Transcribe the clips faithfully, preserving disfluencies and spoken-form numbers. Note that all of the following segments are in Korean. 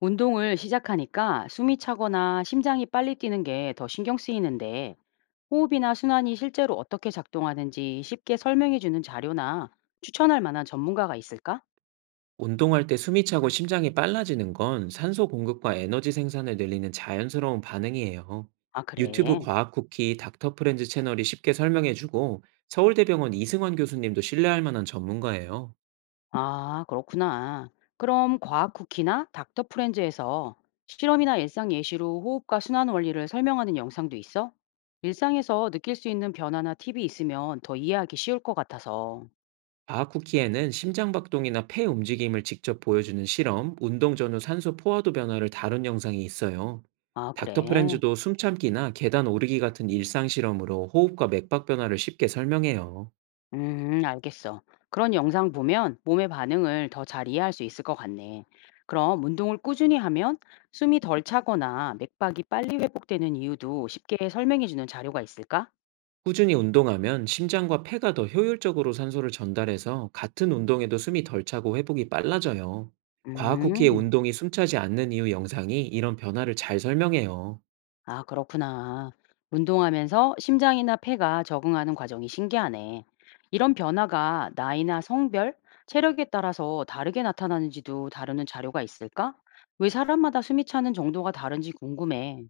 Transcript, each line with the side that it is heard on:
left: 운동을 시작하니까 숨이 차거나 심장이 빨리 뛰는 게 더 신경 쓰이는데 호흡이나 순환이 실제로 어떻게 작동하는지 쉽게 설명해 주는 자료나 추천할 만한 전문가가 있을까?
right: 운동할 때 숨이 차고 심장이 빨라지는 건 산소 공급과 에너지 생산을 늘리는 자연스러운 반응이에요.
left: 아,
right: 유튜브
left: 그래.
right: 과학 쿠키 닥터 프렌즈 채널이 쉽게 설명해주고 서울대병원 이승환 교수님도 신뢰할 만한 전문가예요.
left: 아, 그렇구나. 그럼 과학 쿠키나 닥터 프렌즈에서 실험이나 일상 예시로 호흡과 순환 원리를 설명하는 영상도 있어? 일상에서 느낄 수 있는 변화나 팁이 있으면 더 이해하기 쉬울 것 같아서.
right: 과학 쿠키에는 심장박동이나 폐 움직임을 직접 보여주는 실험, 운동 전후 산소 포화도 변화를 다룬 영상이 있어요.
left: 아,
right: 닥터
left: 그래.
right: 프렌즈도 숨참기나 계단 오르기 같은 일상 실험으로 호흡과 맥박 변화를 쉽게 설명해요.
left: 음, 알겠어. 그런 영상 보면 몸의 반응을 더 잘 이해할 수 있을 것 같네. 그럼 운동을 꾸준히 하면 숨이 덜 차거나 맥박이 빨리 회복되는 이유도 쉽게 설명해 주는 자료가 있을까?
right: 꾸준히 운동하면 심장과 폐가 더 효율적으로 산소를 전달해서 같은 운동에도 숨이 덜 차고 회복이 빨라져요. 과학 쿠키의
left: 음,
right: 운동이 숨차지 않는 이유 영상이 이런 변화를 잘 설명해요.
left: 아, 그렇구나. 운동하면서 심장이나 폐가 적응하는 과정이 신기하네. 이런 변화가 나이나 성별, 체력에 따라서 다르게 나타나는지도 다루는 자료가 있을까? 왜 사람마다 숨이 차는 정도가 다른지 궁금해.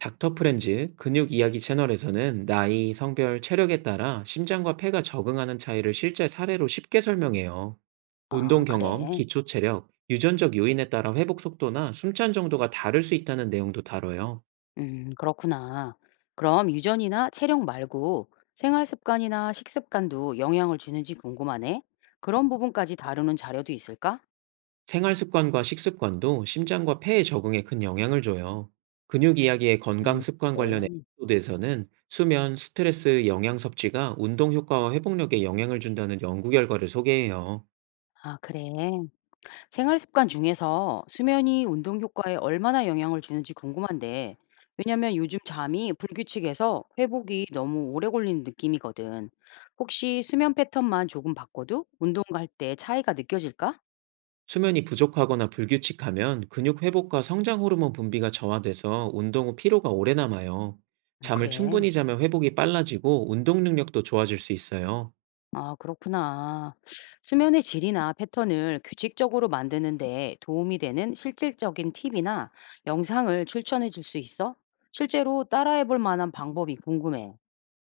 right: 닥터 프렌즈 근육 이야기 채널에서는 나이, 성별, 체력에 따라 심장과 폐가 적응하는 차이를 실제 사례로 쉽게 설명해요.
left: 아,
right: 운동 경험,
left: 그래.
right: 기초 체력, 유전적 요인에 따라 회복 속도나 숨찬 정도가 다를 수 있다는 내용도 다뤄요.
left: 음, 그렇구나. 그럼 유전이나 체력 말고 생활 습관이나 식습관도 영향을 주는지 궁금하네. 그런 부분까지 다루는 자료도 있을까?
right: 생활 습관과 식습관도 심장과 폐에 적응에 큰 영향을 줘요. 근육 이야기의 건강
left: 음,
right: 습관 관련
left: 네.
right: 에피소드에서는 수면, 스트레스, 영양 섭취가 운동 효과와 회복력에 영향을 준다는 연구 결과를 소개해요.
left: 아, 그래. 생활 습관 중에서 수면이 운동 효과에 얼마나 영향을 주는지 궁금한데, 왜냐면 요즘 잠이 불규칙해서 회복이 너무 오래 걸리는 느낌이거든. 혹시 수면 패턴만 조금 바꿔도 운동 갈 때 차이가 느껴질까?
right: 수면이 부족하거나 불규칙하면 근육 회복과 성장 호르몬 분비가 저하돼서 운동 후 피로가 오래 남아요.
left: 음,
right: 잠을
left: 그래.
right: 충분히 자면 회복이 빨라지고 운동 능력도 좋아질 수 있어요.
left: 아, 그렇구나. 수면의 질이나 패턴을 규칙적으로 만드는데 도움이 되는 실질적인 팁이나 영상을 추천해 줄 수 있어? 실제로 따라해 볼 만한 방법이 궁금해.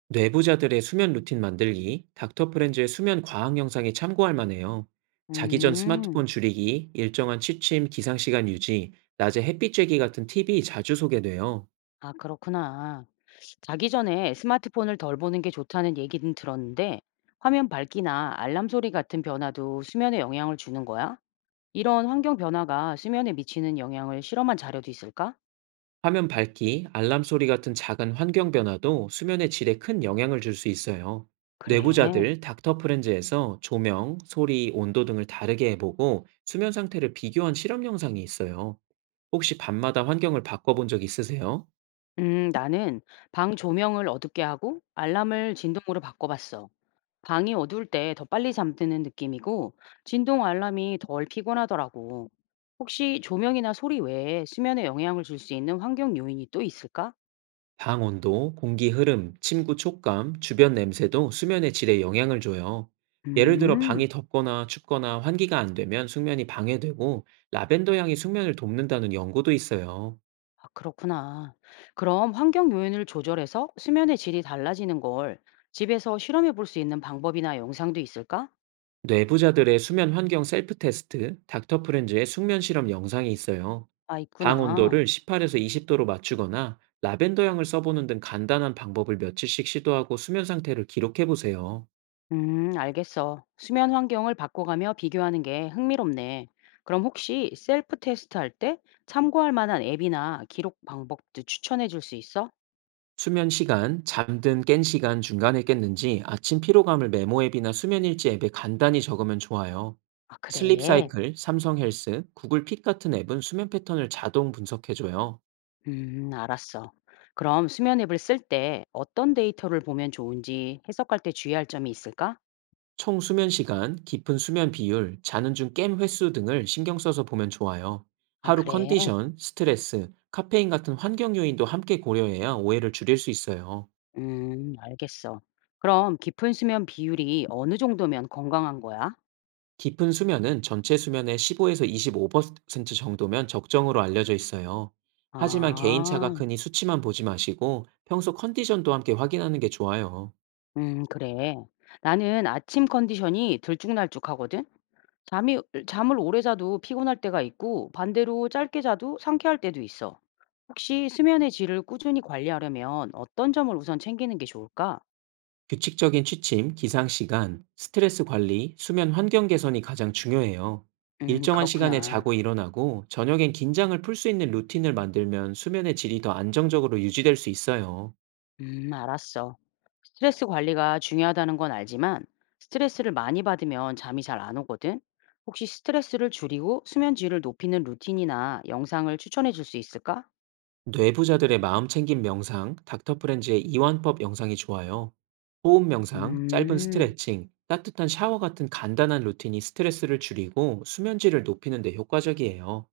right: 뇌부자들의 수면 루틴 만들기, 닥터 프렌즈의 수면 과학 영상이 참고할 만해요. 자기 전 스마트폰
left: 음,
right: 줄이기, 일정한 취침, 기상시간 유지, 낮에 햇빛 쬐기 같은 팁이 자주 소개돼요.
left: 아, 그렇구나. 자기 전에 스마트폰을 덜 보는 게 좋다는 얘기는 들었는데 화면 밝기나 알람 소리 같은 변화도 수면에 영향을 주는 거야? 이런 환경 변화가 수면에 미치는 영향을 실험한 자료도 있을까?
right: 화면 밝기, 알람 소리 같은 작은 환경 변화도 수면의 질에 큰 영향을 줄 수 있어요.
left: 그래.
right: 뇌부자들 닥터 프렌즈에서 조명, 소리, 온도 등을 다르게 해보고 수면 상태를 비교한 실험 영상이 있어요. 혹시 밤마다 환경을 바꿔본 적 있으세요?
left: 음, 나는 방 조명을 어둡게 하고 알람을 진동으로 바꿔봤어. 방이 어두울 때 더 빨리 잠드는 느낌이고, 진동 알람이 덜 피곤하더라고. 혹시 조명이나 소리 외에 수면에 영향을 줄 수 있는 환경 요인이 또 있을까?
right: 방 온도, 공기 흐름, 침구 촉감, 주변 냄새도 수면의 질에 영향을 줘요. 예를 들어
left: 음,
right: 방이 덥거나 춥거나 환기가 안 되면 숙면이 방해되고 라벤더 향이 숙면을 돕는다는 연구도 있어요.
left: 아, 그렇구나. 그럼 환경 요인을 조절해서 수면의 질이 달라지는 걸 집에서 실험해 볼 수 있는 방법이나 영상도 있을까?
right: 뇌부자들의 수면 환경 셀프 테스트, 닥터 프렌즈의 숙면 실험 영상이 있어요.
left: 아,
right: 방
left: 있구나.
right: 온도를 십팔에서 이십 도로 맞추거나 라벤더 향을 써보는 등 간단한 방법을 며칠씩 시도하고 수면 상태를 기록해 보세요.
left: 음, 알겠어. 수면 환경을 바꿔가며 비교하는 게 흥미롭네. 그럼 혹시 셀프 테스트 할 때 참고할 만한 앱이나 기록 방법도 추천해 줄 수 있어?
right: 수면 시간, 잠든 깬 시간 중간에 깼는지 아침 피로감을 메모 앱이나 수면 일지 앱에 간단히 적으면 좋아요.
left: 아,
right: 슬립
left: 그래.
right: 사이클, 삼성 헬스, 구글 핏 같은 앱은 수면 패턴을 자동 분석해줘요.
left: 음, 알았어. 그럼 수면 앱을 쓸 때 어떤 데이터를 보면 좋은지 해석할 때 주의할 점이 있을까?
right: 총 수면 시간, 깊은 수면 비율, 자는 중 깸 횟수 등을 신경 써서 보면 좋아요.
left: 아,
right: 하루
left: 그래.
right: 컨디션, 스트레스, 카페인 같은 환경 요인도 함께 고려해야 오해를 줄일 수 있어요.
left: 음, 알겠어. 그럼 깊은 수면 비율이 어느 정도면 건강한 거야?
right: 깊은 수면은 전체 수면의 십오에서 이십오 퍼센트 정도면 적정으로 알려져 있어요. 하지만
left: 아,
right: 개인차가 크니 수치만 보지 마시고 평소 컨디션도 함께 확인하는 게 좋아요.
left: 음, 그래. 나는 아침 컨디션이 들쭉날쭉하거든. 잠이 잠을 오래 자도 피곤할 때가 있고 반대로 짧게 자도 상쾌할 때도 있어. 혹시 수면의 질을 꾸준히 관리하려면 어떤 점을 우선 챙기는 게 좋을까?
right: 규칙적인 취침, 기상 시간, 스트레스 관리, 수면 환경 개선이 가장 중요해요.
left: 음,
right: 일정한 시간에
left: 그렇구나.
right: 자고 일어나고 저녁엔 긴장을 풀 수 있는 루틴을 만들면 수면의 질이 더 안정적으로 유지될 수 있어요.
left: 음, 알았어. 스트레스 관리가 중요하다는 건 알지만 스트레스를 많이 받으면 잠이 잘 안 오거든. 혹시 스트레스를 줄이고 수면 질을 높이는 루틴이나 영상을 추천해 줄 수 있을까?
right: 뇌부자들의 마음 챙김 명상, 닥터 프렌즈의 이완법 영상이 좋아요. 호흡 명상, 짧은
left: 음.
right: 스트레칭, 따뜻한 샤워 같은 간단한 루틴이 스트레스를 줄이고 수면질을 높이는 데 효과적이에요.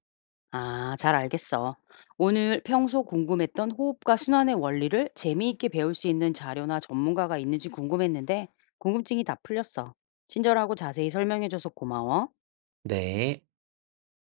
left: 아, 잘 알겠어. 오늘 평소 궁금했던 호흡과 순환의 원리를 재미있게 배울 수 있는 자료나 전문가가 있는지 궁금했는데, 궁금증이 다 풀렸어. 친절하고 자세히 설명해줘서 고마워.
right: 네.